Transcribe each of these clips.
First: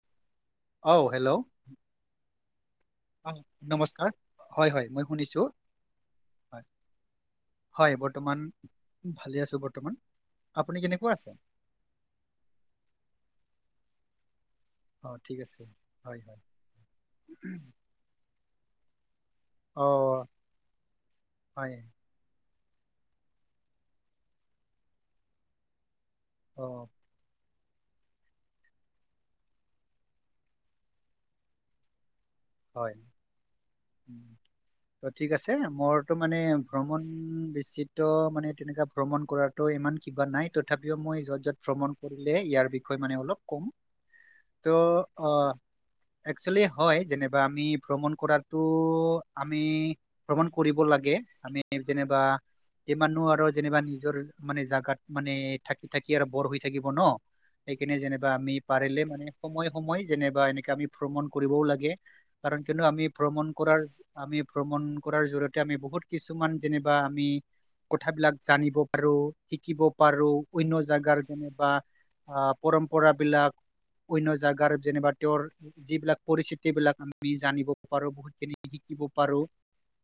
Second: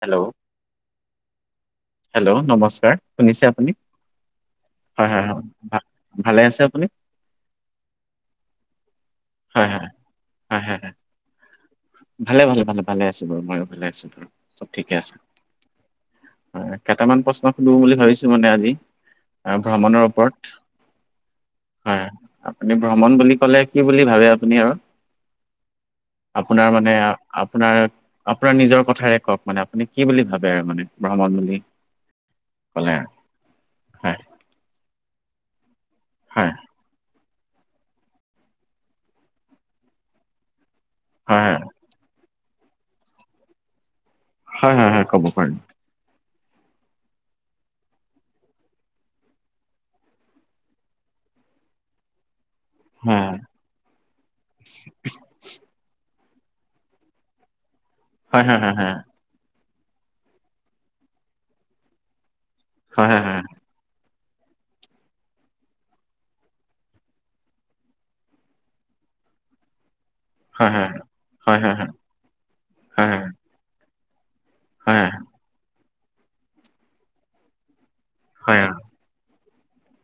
Hello! অ'ও hello! Hello! নমস্কাৰ অ' শুনিছে আপুনি? নমস্কাৰ মই হয়, হয় হয়। শুনিছো ভা ভালে হয় আছে আপুনি? হয় বৰ্তমান ভালে আছোঁ হয় হয় বৰ্তমান। হয় হয় আপুনি হয় কেনেকুৱা আছে? ভালে, ভালে ভালে ভালে আছোঁ বাৰু। মইও ভালে আছোঁ বৰ্তমান। চব ঠিকে আছে। অ' ঠিক হয় হয় অঁ কেইটামান প্ৰশ্ন সুধো বুলি ভাবিছোঁ মানে আজি। আ ভ্ৰমণৰ অ' ওপৰত। হয় আপুনি ভ্ৰমণ বুলি ক'লে কি বুলি ভাৱে আপুনি আৰু? আপোনাৰ অ' মানে আও? আপোনাৰ আপোনাৰ নিজৰ কথাৰে কওক মানে আপুনি কি বুলি ভাৱে মানে ভ্ৰমণ বুলি ক'লে হয়। আৰু হয় ত' ঠিক আছে মোৰ টো মানে হয় ভ্ৰমণ বেচিত' মানে তেনেকা ভ্ৰমণ কৰাৰটো ইমান কিবা নাই ত' তথাপিও মই য'ত হয় য'ত ভ্ৰমণ কৰিলে ইয়াৰ বিষয়ে মানে অলপ ক'ম। হয় ত' হয় হয় ক'ব অঁ পাৰিম এক্সলি হয় যেনে বা আমি ভ্ৰমণ কৰাটো আমি ভ্ৰমণ কৰিব লাগে। আমি যেনেবা কিমাননো হয় আৰু যেনিবা নিজৰ মানে জাগাত মানে, থাকি থাকি আৰু বৰ হৈ থাকিব ন ' সেইকাৰণে যেনিবা হয় আমি হয় হয় পাৰিলে মানে সময়ে সময়ে যেনেবা এনেকা আমি ভ্ৰমণ কৰিবও লাগে। কাৰণ কিয়নো হয় আমি হয় ভ্ৰমণ কৰাৰ যি আমি ভ্ৰমণ কৰাৰ জৰিয়তে আমি বহুত কিছুমান যেনেবা আমি কথাবিলাক জানিব পাৰো, শিকিব পাৰো। হয় অন্য হয় জাগাৰ হয় হয় হয় হয় হয় যেনেবা হয় আঁ- হয় হয় পৰম্পৰাবিলাক অন্য জাগাৰ হয় হয় যেনেবা তেওঁৰ যিবিলাক পৰিস্থিতি বিলাক আমি জানিব পাৰো, হয় বহুতখিনি শিকি শিকিব পাৰো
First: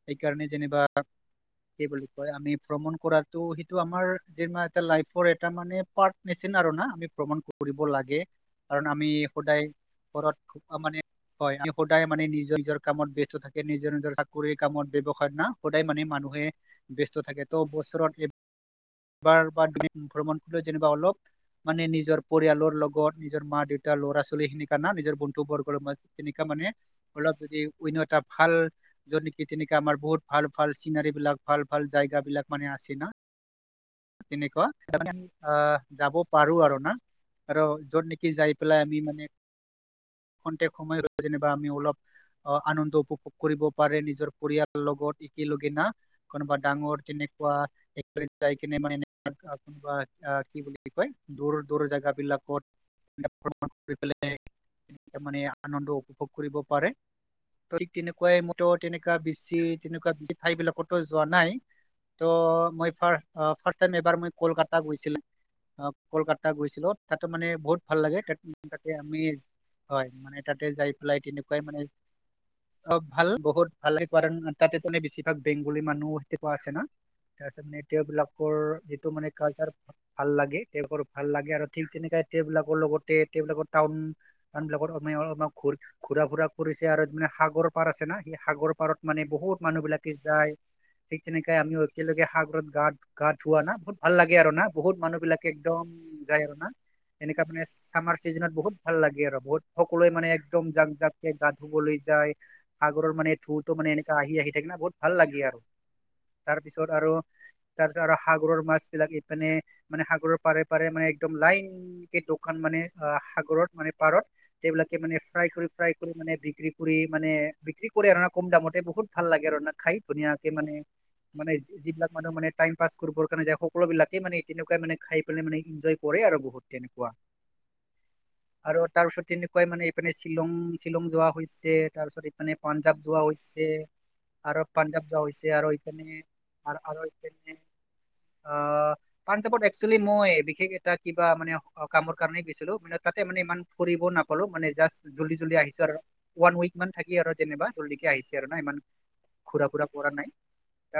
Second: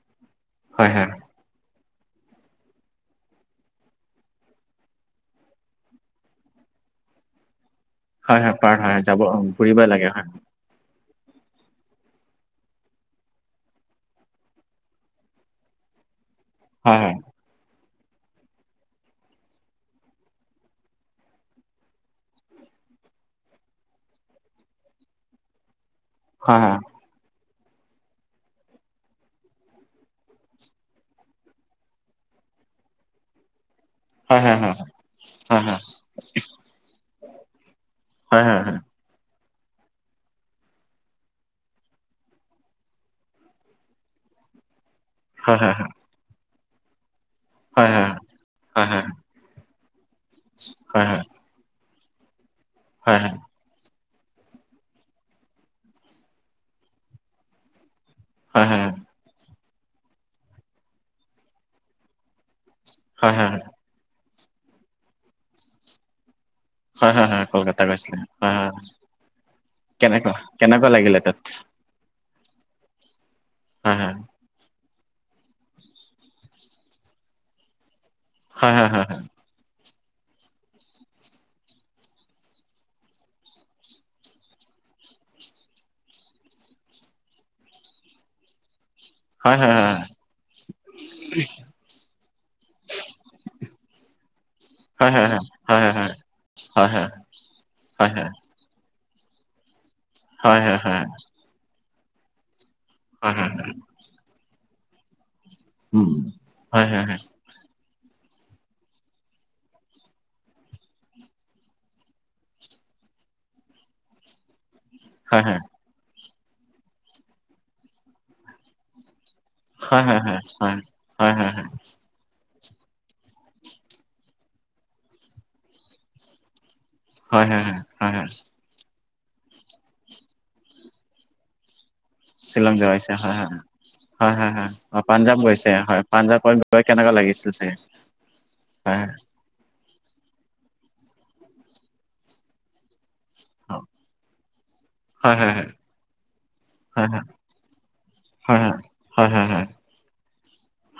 সেইকাৰণে যেনেবা হয় হয় কি বুলি কয়? আমি ভ্ৰমণ কৰাৰটো সেইটো আমাৰ যেনেবা এটাৰ লাইফৰ এটা মানে পাৰ্ট মেচিন আৰু না আমি ভ্ৰমণ কৰিব লাগে হয় হয় পাৰ্ট কাৰণ হয় আমি যাব সদায় ফুৰিবই লাগে হয় ঘৰত খুব মানে হয়, সদায় মানে নিজৰ নিজৰ কামত ব্যস্ত থাকে, নিজৰ নিজৰ চাকৰি কামত, ব্যৱসায় না। সদায় মানে মানুহে হয় ব্যস্ত থাকে। ত' বছৰত এবাৰ বা দুদিন ভ্ৰমণ কৰি যেনেবা অলপ মানে নিজৰ পৰিয়ালৰ লগত, নিজৰ মা-দেউতা, ল'ৰা-ছোৱালীখিনিৰ কাৰণে নিজৰ বন্ধুবৰ্গৰ মাজ তেনেকা হয় মানে, অলপ যদি অন্য এটা ভাল য'ত নেকি তেনেকা আমাৰ বহুত ভাল ভাল চিনাৰী বিলাক, ভাল ভাল জায়গা বিলাক মানে আছে না। হয় হয় তেনেকুৱা হয় হয় আহ হয় যাব পাৰো আৰু না আৰু য'ত কি হয় হয় যাই হয় পেলাই আমি মানে খন্তেক সময় ৰৈ বা আমি অলপ অ আনন্দ উপভোগ কৰিব পাৰে নিজৰ পৰিয়ালৰ লগত। হয় হয় একেলগে না কোনোবা ডাঙৰ তেনেকুৱা। হয় হয়। যাই কিনে হয় মানে কোনোবা আহ কি বুলি হয় হয় হয় হয় কয় দূৰ দূৰ জেগা বিলাকত। হয় মণ কৰি পেলাইাৰ মানে আনন্দ উপভোগ কৰিব পাৰে। তই তেনেকুৱাই ম হয় তেনেকুৱা বেছি তেনেকুৱা ঠাই বিলাকো যোৱা নাই। ত' মই ফ হয় হয় হয় হয় ফাষ্ট টাইম এবাৰ মই কলকাতাত গৈছিলো। অ কলকাতা গৈছিলো তাতে হয় হয় মানে বহুত কলকাতা ভাল গৈছিলে লাগে ত হয় হয় তাতে আমি হয় কেনেকুৱা মানে তাতে কেনেকুৱা যাই পেলাই লাগিলে তাত তেনেকুৱাই মানে অ ভাল বহুত হয় ভালে হয় কৰে। তাতে তানে বেছিভাগ বেংগলী মানুহ হেনেকুৱা আছে না তাৰপিছত মে তেওঁবলাকৰ হয় হয় যিটো মানে কালচাৰ ভাল লাগে তেওঁবৰ ভাল লাগে আৰু ঠিক তেওঁবিলাকৰ লগতে বিলাকৰ টাউন [unintelligible] ঘ ঘূৰা ফুৰা পৰিছে আৰুানে সাগৰ পাৰ আছে না সেই সাগৰ পাৰত। মানে হয় হয় হয় বহুত হয় মানুহ বিলাকে যায় ঠিক তেনেকে আমি একেলগে সাগৰত গা গা ধোৱা না বহুত ভাল লাগে আৰু না বহুত হয় মানুহ হয় বিলাকে হয় হয় একদম হয় যায় আৰু না। হয় হয় এনেককা মানে হয় চামাৰ চিজন বহুত ভাল লাগে আৰু বহুত সকলোৱে মানে হয় একদম হয় জাক জাককে গা ধুবলৈ যায়। সাগৰৰ হয় মানে হয় থুৰটো মানে এনেকা আহি আহি থাকে না বহুত ভাল লাগে আৰু। উম হয় তাৰপিছত হয় আৰু হয়। তাৰপিছত আৰু সাগৰৰ মাছ বিলাক ইপিনে মানে সাগৰৰ পাৰে পাৰে মানে একদম লাইন। কেই দোকান মানে অ সাগৰত মানে পাৰত। সেইবিলাকে মানে হয় ফ্ৰাই কৰি ফ্ৰাই কৰি মানে বিক্ৰী কৰি মানে বিক্ৰী কৰি আৰু কম দামতে বহুত। ভাল লাগে ৰন্ধা খাই হয় হয় ধুনীয়াকে হয় মানে হয় হয় হয় মানে হয় যিবিলাক মানুহ মানে টাইম পাছ কৰিবৰ কাৰণে যায় সকলোবিলাকে মানে তেনেকুৱা মানে খাই পেলাই মানে এনজয় কৰে আৰু বহুত তেনেকুৱা। হয় হয় হয় হয় হয়। আৰু তাৰপিছত তেনেকুৱাই মানে এপিনে শ্বিলং শ্বিলং যোৱা হৈছে তাৰপিছত। মানে শ্বিলং পাঞ্জাৱ যোৱা হয় হয় হৈছে হয় হয় আৰু হয় অ পাঞ্জাৱ যোৱা হৈছে গৈছে আৰু হয় এপিনে পাঞ্জাৱত আৰু গৈ আৰু কেনেকুৱা লাগিছিল চাগে আ, হয় পাঞ্জাৱত এ একচলি মই বিশেষ এটা কিবা মানে কামৰ কাৰণে গৈছিলো মানে তাতে মানে ইমান ফুৰিবও নাপালো মানে জাষ্ট হয় জল্দি হয় -জল্দি আহিছো আৰু ওৱান উইক মান হয় থাকি হয় আৰু যেনিবা। কে আহিছে আৰু না হয় ইমান হয় হয় হয় ঘুৰা ফুৰা পৰা নাই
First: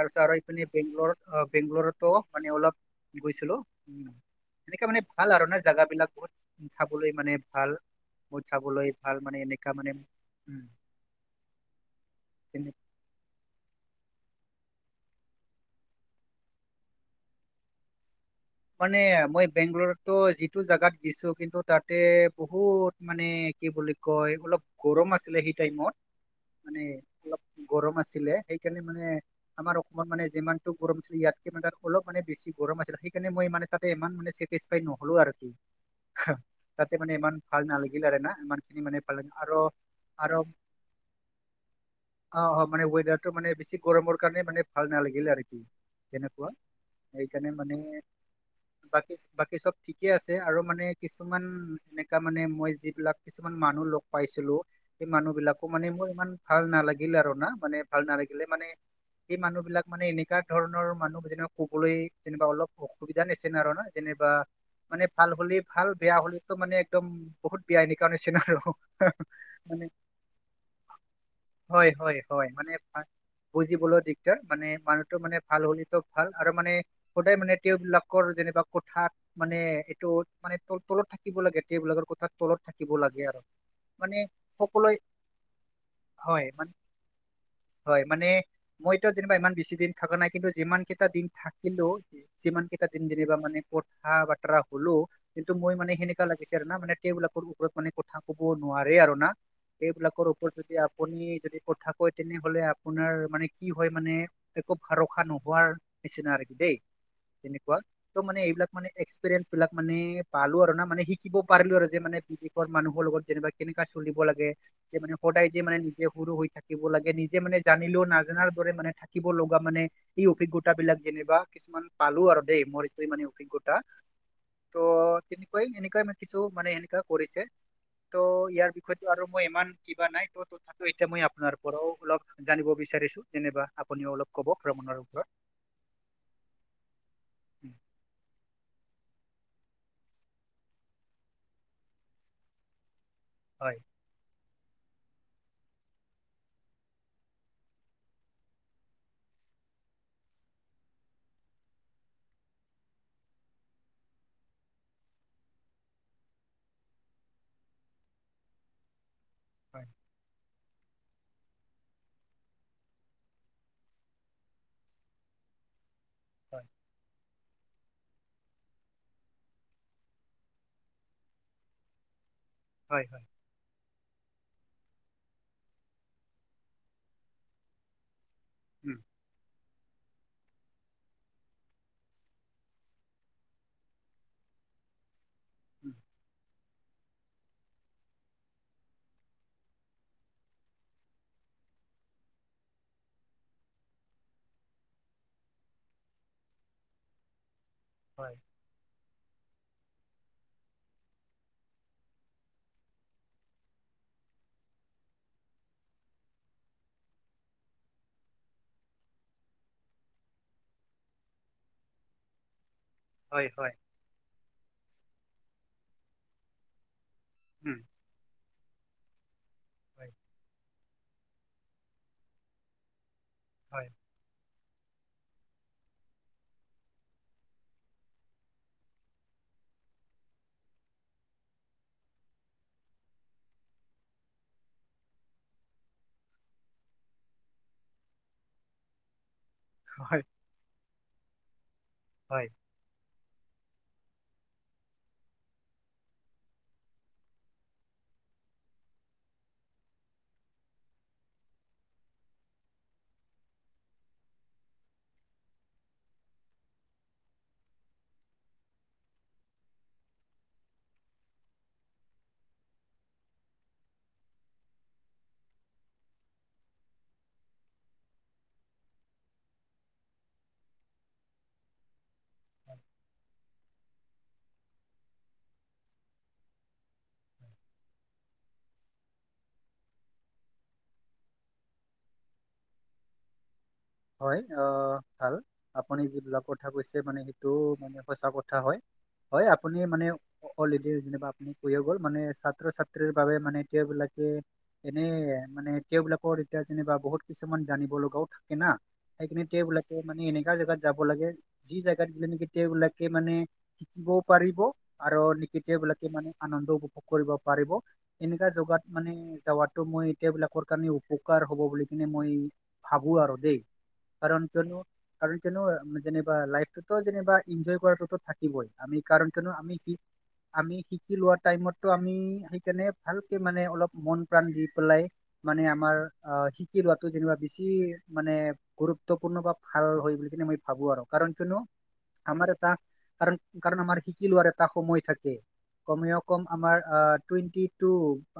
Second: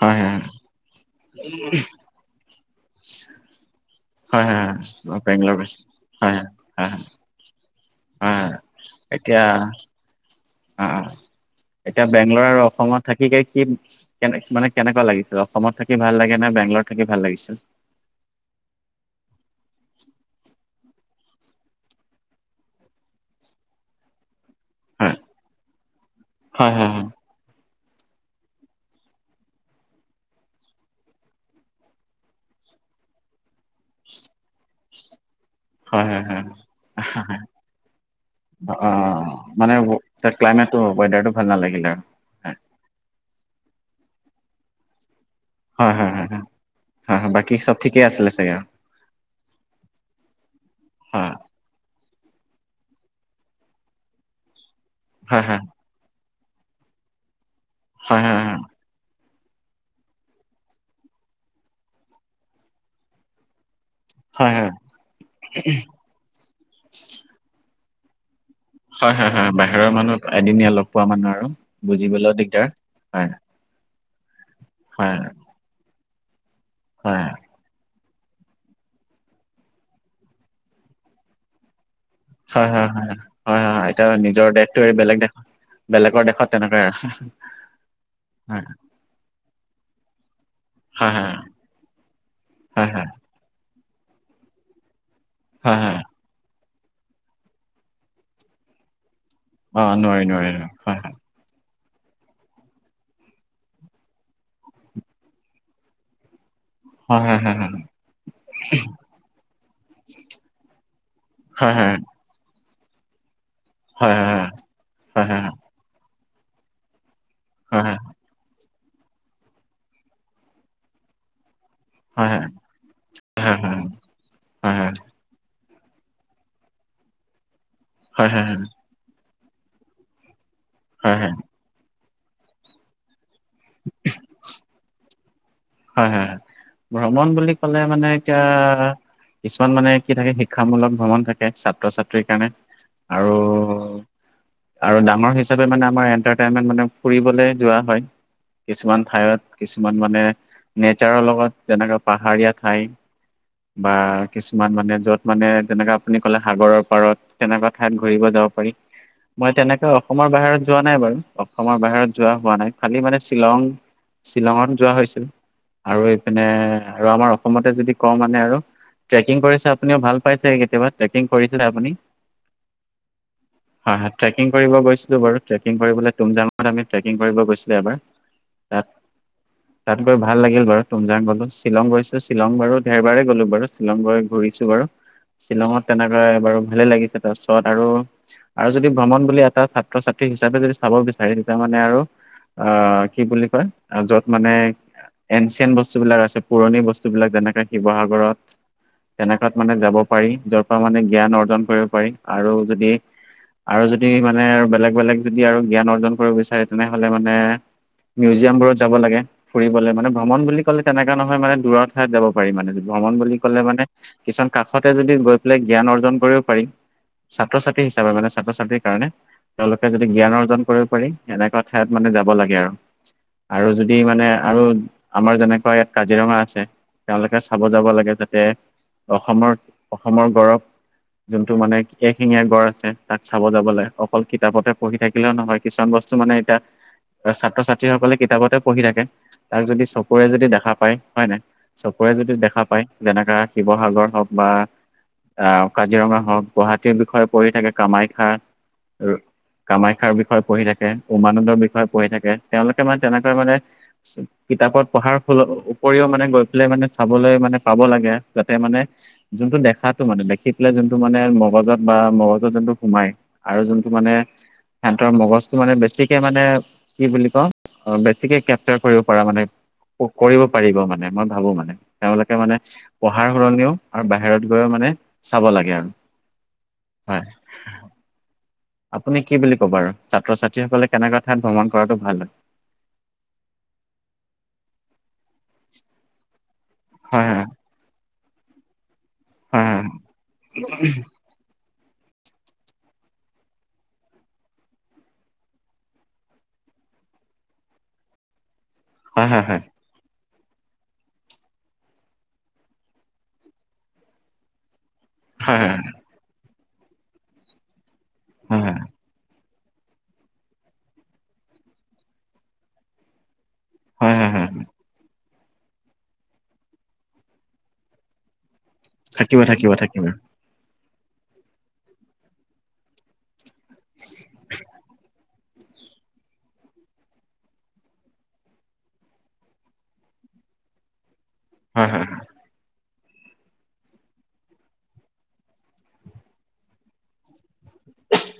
হয় আৰু এইপিনে বেংগলৰত অ বেংগলৰতো মানে অলপ গৈছিলো। হয় হয় হেনেকা মানে হয় ভাল আৰু বেংগলৰ না গৈছে জাগাবিলাক হয় বহুত হয় চাবলৈ মানে ভাল। মোৰ হয় চাবলৈ ভাল মানে এতিয়া এনেকা মানে উম। অ এতিয়া বেংলৰ আৰু অসমত। থাকিকে কি কেনে মানে কেনেকুৱা লাগিছিল অসমত থাকি ভাল লাগে নে বেংগলত থাকি ভাল লাগিছিল? মানে মই বেংগলৰত যিটো জেগাত গৈছো কিন্তু তাতে বহুত মানে কি বুলি কয় অলপ গৰম হয় আছিলে সেই টাইমত হয় মানে হয় অলপ। গৰম আছিলে সেইকাৰণে মানে। আমাৰ অসমত মানে যিমানটো গৰম আছিলে ইয়াতকে মানে অলপ মানে বেছি গৰম আছিলেই। সেইকাৰণে মই মানে তাতে ইমান মানে চেটিছফাই নহ'লো আৰু হয় হয় তাতে মানে ইমান হয়। ভাল নালাগিল আৰু না ইমানখিনি অ মানে ভাল লাগিল আৰু মানে আৰু ক্লাইমেটটো ৱডাৰটো ভাল নালাগিলে আৰু অ অ মানে ৱেডাৰটো মানে বেছি গৰমৰ কাৰণে মানে ভাল নালাগিলে আৰু। কি তেনেকুৱা হয়-হয়-হয়-হয়-হয়-হয় সেইকাৰণে বাকী চব মানে ঠিকেই আছিলে চাগে আৰু। বাকী বাকী চব ঠিকে আছে আৰু মানে হয় কিছুমান এনেককা মানে মই যিবিলাক কিছুমান মানুহ লগ পাইছিলো, সেই মানুহ হয় হয় বিলাকো মানে মোৰ ইমান ভাল নালাগিলে আৰু না মানে ভাল হয় হয় নালাগিলে হয় মানে। এই মানুহ বিলাক মানে এনেককাা ধৰণৰ মানুহ যেনে কবলৈ যেনিবা অলপ অসুবিধা নিচিনা আৰু নয়। যেনিবা হয় হয় মানে ভাল হ'লে ভাল বেয়া হ'লে মানে একদম বহুত বেয়া এনে কাৰণ নি চিনা আৰু। হয়-হয়-হয়-হয় মানে বাহিৰৰ মানুহ এদিন লগ পোৱা মানুহ আৰু হয় হয় বুজিবলৈও হয় দিগদাৰ মানে ভা- হয়। বুজিবলৈ দিগদাৰ মানে হয় মানুহতৰ মানে ভাল হ'লিতো ভাল আৰু মানে হয় সদায় মানে, তেওঁবিলাকৰ যেনিবা কোঠাত মানে এইটো মানে ত তলত থাকিব লাগে তেওঁবিলাকৰ কোঠাত, তলত হয় হয় থাকিব হয় লাগে আৰু হয় হয় হয় এতিয়া মানে নিজৰ দেশটো এৰি সকলোৱে বেলেগ দেশ বেলেগৰ হয় দেশত মান তেনেকুৱাই আৰু হয় মানে হয় মই, যেনিবা ইমান বেছি দিন থকা নাই কিন্তু যিমান কেইটা হয় দিন থাকিলেও যিমান কেইটা হয় দিন হয় মানে পথা বৰা হ'লো কিন্তু মই হয় হয় মানে হয় সেনে কা লাগিছে আৰু না মানে টেবুলাকৰ ওপৰত মানে কঠথা কব নোৱাৰে আৰু না অ নোৱাৰি এইবিলাকৰ নোৱাৰি ওপৰত যদি হয় আপুনি যদি কথা কয় তেনেহলে আপোনাৰ মানে কি হয় মানে একো ভৰসা নোহোৱাৰ নিচিনা আৰু কি দেই। হয় হয় হয় তেনেকুৱা ত' মানে এইবিলাক মানে ৰেন্ বিলাক মানে পালো আৰু না মানে শিকিব হয় পাৰিলো আৰু হয় যে মানে বিদেশৰ মানুহৰ লগত যেনেবা কেনেকা হয় চলিব হয় লাগে, যে মানে হয় হয় হয় সদায় যে মানে নিজে সৰু হৈ থাকিব লাগে। নিজ যে মানে হয় জানিলেও নাজানাৰ দৰে মানে থাকিব লগা, মানে এই অভিজ্ঞতা বিলাক যেনিবা কিছুমান পালো হয় আৰু দেই মোৰ। মিং হয় হয় হয় হয় হয় হয় হয় হয় কুটা ত তেনেকুৱাই এনেকুৱাই ম কিছু মানে এনেকুৱা কৰিছে। ত' হয় ইয়াৰ বিষয়তটো আৰু মই ইমান কিবা নাই ত' তথাপি এতিয়া হয় মই হয় আপোনাৰ পৰাও অলপ জানিব বিচাৰিছো যেনিবা আপুনিও অলপ ক'ব ভ্ৰমণৰ ওপৰত হয়-হয়, ভ্ৰমণ বুলি উম, ক'লে মানে এতিয়া কিছুমান মানে কি থাকে শিক্ষামূলক ভ্ৰমণ থাকে ছাত্ৰ ছাত্ৰীৰ কাৰণে। আৰু হয়, আৰু ডাঙৰ হিচাপে মানে আমাৰ এন্টাৰটেইনমেন্ট মানে ফুৰিবলে যোৱা হয় কিছুমান ঠাইত কিছুমান মানে নেচাৰৰ লগত যেনেকা পাহাৰীয়া ঠাই বা কিছুমান মানে য'ত মানে যেনেকে আপুনি ক'লে সাগৰৰ পাৰত। তেনেকুৱা ঠাইত ঘুৰিব যাব পাৰি মই হয় তেনেকে অসমৰ বাহিৰত যোৱা নাই বাৰু অসমৰ বাহিৰত যোৱা হোৱা নাই খালি মানে শ্বিলং শ্বিলঙত যোৱা হৈছিল আৰু এইপিনে হয় আৰু আমাৰ অসমতে যদি ক মানে আৰু ট্ৰেকিং কৰিছে আপুনিও ভাল পাইছে কেতিয়াব কৰি আপুনি হয়। হয়-হয় ট্ৰেকিং কৰিব গৈছিলোঁ বাৰু ট্ৰেকিং কৰিবলৈ তুমজামত আমি ট্ৰেকং কৰিব গৈছিলোঁ এবাৰ। তাত উম তাত গৈ ভাল ভাল লাগিল বাৰু টোমজাং গলো শ্বিলং গৈছো শ্বিলং বাৰু দেৰবাৰে গ'লো বাৰু শ্বিলং গ ঘূৰিছো বাৰু। শ্বিলঙত তেনেকৈ বাৰু ভালে লাগিছে। আৰু আৰু যদি ভ্ৰমণ বুলি এটা ছাত্ৰ ছাত্ৰী হিচাপে যদি চাব বিচাৰে তেতিয়া মানে আৰু। অ, কি বুলি কয় য'ত মানে এনচিয়েণ্ট বস্তুবিলাক আছে পুৰণি বস্তুবিলাক যেনেকে শিৱসাগৰত তেনেকাত মানে যাব পাৰি যৰ পৰা মানে জ্ঞান অৰ্জন কৰিব পাৰি আৰু যদি আৰু যদি মানে আৰু বেলেগ-বেলেগ যদি আৰু জ্ঞান অৰ্জন কৰিব বিচাৰে তেনেহলে মানে, মিউজিয়াম বোৰত যাব লাগে ফুৰিবলৈ মানে ভ্ৰমণ বুলি ক'লে তেনেকুৱা নহয় মানে দূৰ ঠাইত যাব পাৰি মানে, ভ্ৰমণ বুলি ক'লে মানে কিছুমান কাষতে যদি গৈ পেলাই জ্ঞান অৰ্জন কৰিব পাৰিম। ছাত্ৰ ছাত্ৰী হিচাপে মানে ছাত্ৰ ছাত্ৰীৰ কাৰণে তেওঁলোকে যদি জ্ঞান অৰ্জন কৰিব পাৰি। এনেকুৱা ঠাইত মানে যাব লাগে আৰু। আৰু যদি মানে আৰু আমাৰ যেনেকুৱা ইয়াত কাজিৰঙা আছে, তেওঁলোকে চাব যাব লাগে যাতে অসমৰ অসমৰ গৌৰৱ যোনটো মানে এশিঙীয়া গড় আছে, তাত চাব যাবলে। অকল কিতাপতে পঢ়ি থাকিলেও নহয়। কিছুমান বস্তু মানে এতিয়া, ছাত্ৰ ছাত্ৰীসকলে কিতাপতে পঢ়ি থাকে তাক যদি চকুৰে যদি দেখা পায় হয় নাই, চকুৰে যদি দেখা পায় যেনেকা শিৱসাগৰ হওক বা আহ কাজিৰঙা হওক, গুৱাহাটীৰ বিষয়ে পঢ়ি থাকে কামাখ্যা কামাখ্যাৰ বিষয়ে পঢ়ি থাকে, উমানন্দৰ বিষয়ে পঢ়ি থাকে, তেওঁলোকে মানে তেনেকৈ মানে কিতাপত পঢ়াৰ ফলত উপৰিও মানে গৈ পেলাই মানে চাবলৈ মানে পাব লাগে যাতে মানে যোনটো দেখাতটো মানে, দেখি পেলাই যোনটো মানে মগজত বা মগজত যোনটো সোমাই আৰু যোনটো মানে সেতৰ মগজটো মানে বেছিকে মানে কি বুলি ক, অ বেছিকে কেপচাৰ কৰিব পাৰা মানে। কৰিব পাৰিব মানে মই ভাবো মানে। তেওঁলোকে মানে পঢ়াৰ সলনিও আৰু বাহিৰত গৈও মানে চাব লাগে আৰু হয়। আপুনি কি বুলি ক'ব আৰু, ছাত্ৰ ছাত্ৰীসকলে কেনেকুৱা ঠাইত ভ্ৰমণ কৰাটো ভাল হয়? হয়, আ ভাল। আপুনি যিবিলাক কথা কৈছে মানে হয়? সেইটো মানে সঁচা কথা হয়। হয় আপুনিয়ে মানে অলৰেডি যেনিবা কৈয় গ'ল, মানে ছাত্ৰ ছাত্ৰীৰ বাবে মানে এতিয়া বিলাকে এনে মানে তেওঁবিলাকৰ এতিয়া যেনিবা বহুত কিছুমান জানিব লগাও থাকে- থাকে না হয় সেইখিনি হয় হয় মানে এনেকা জেগাত যাব লাগে, যি জেগাত গলে নেকি তেওঁ বিলাকে মানে শিকিবও পাৰিব। আৰু হয় নিকি হয় তেওঁ বিলাকে মানে আনন্দ উপভোগ কৰিব পাৰিব, এনেকুৱা হয় হয় হয় জেগাত মানে যাৱাত ত মই এতিয়া বিলাকৰ কাৰণে উপকাৰ হ'ব বুলি কিনে মই ভাবো আৰু দেই। হয় হয় হয় কাৰণ হয় কিয়নো, কাৰণ কিয়নো যেনিবা লাইফটোতো যেনিবা এনজয় কৰাটোতো থাকে। শিকিবই। আমি কাৰণ থাকিব কিয়নো থাকিব আমি শিক থাকিব আমি শিকি লোৱা টাইমতটো আমি সেইকাৰণে ভালকে মানে অলপ মন প্ৰাণ দি পেলাই মানে আমাৰ অ শিকি লোৱাতো যেনিবা বেছি মানে গুৰুত্বপূৰ্ণ বা ভাল হয় বুলি কিনে মই ভাবো আৰু। কাৰণ কিয়নো হয় হয়। আমাৰ এটা কাৰণ কাৰণ আমাৰ শিকি লোৱাৰ এটা সময় থাকে। কমেও কম আমাৰ আ টুৱেণ্টি- টু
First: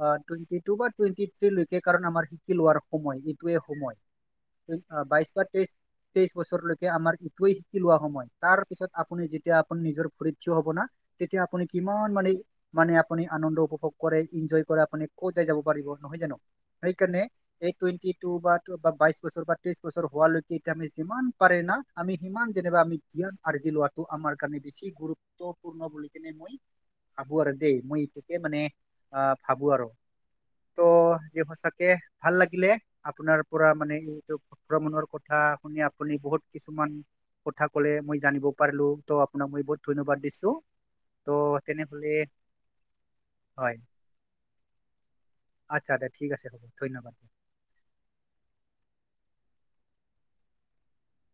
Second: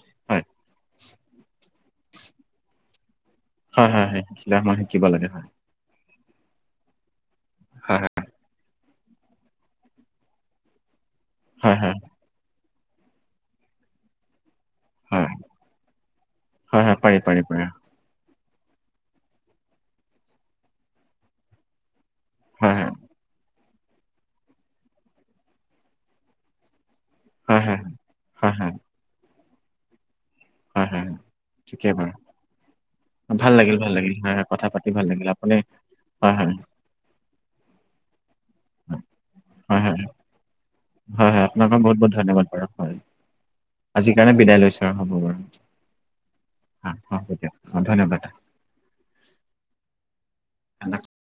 আহ হয় টুৱেটি টু বা টুৱেন্টি থ্ৰ্ৰী লৈকে কাৰণ আমাৰ শিকি লোৱাৰ সময় এইটোয়ে হয় সময়। হয় হয় [unintelligible] এই আহ বাইশ লাগে বা হয় তেইশ, তেইশ বছৰলৈকে আমাৰ ইটোৱেই শিকি লোৱা হয় সময়, তাৰ পিছত আপুনি যি- যেতিয়া আপুনি নিজৰ ভৰিত থিয় হব না, তেতিয়া আপুনি হয় হয় কিমান মানে- মানে আপুনি আনন্দ উপভোগ কৰে, ইন্জয়- কৰে আপুনি হয় কত যায় যাব পাৰিব নহয় জানো? হয় হয় পাৰি সেইকাৰণে পাৰি পাৰি হয় এই টুৱেন্টী টু বা টু বাইছ- বছৰ বা ত্ৰিশ বছৰ হোৱালৈকে এতিয়া আমি যিমান পাৰে না আমি সিমান হয় যেনিবা আমি জ্ঞান- আৰ্জি লোৱাটো আমাৰ কাৰণে বেছি গুৰুত্বপূৰ্ণ বুলি কেনে মই- ভাবো আৰু হয় দেই হয় মই এইটোকে হয় মানে হয় অ ভাবো আৰু। ত' হয় হয় দিয়ক সচাকে ঠিকেই বাৰু ভাল লাগিলে আপোনাৰ ভাল পৰা লাগিল ভাল মানে লাগিল হয় এইটো হয় কথা পাতি ভাল ভ্ৰমণৰ লাগিল কথা আপুনি শুনি আপ- আপুনি হয় বহুত হয় কিছুমান, কথা ক'লে মই জানিব পাৰিলোঁ তো আপোনাক মই হয় বহুত হয় ধন্যবাদ দিছোঁ। হয় হয় আপোনাকো বহুত বহুত ধন্যবাদ বাৰু হয় হয় আজিৰ কাৰণে বিদায় লৈছো হ'ব বাৰু। আচ্ছা দে ঠিক আছে হ'ব ধন্যবাদ। অ, ধন্যবাদ দা।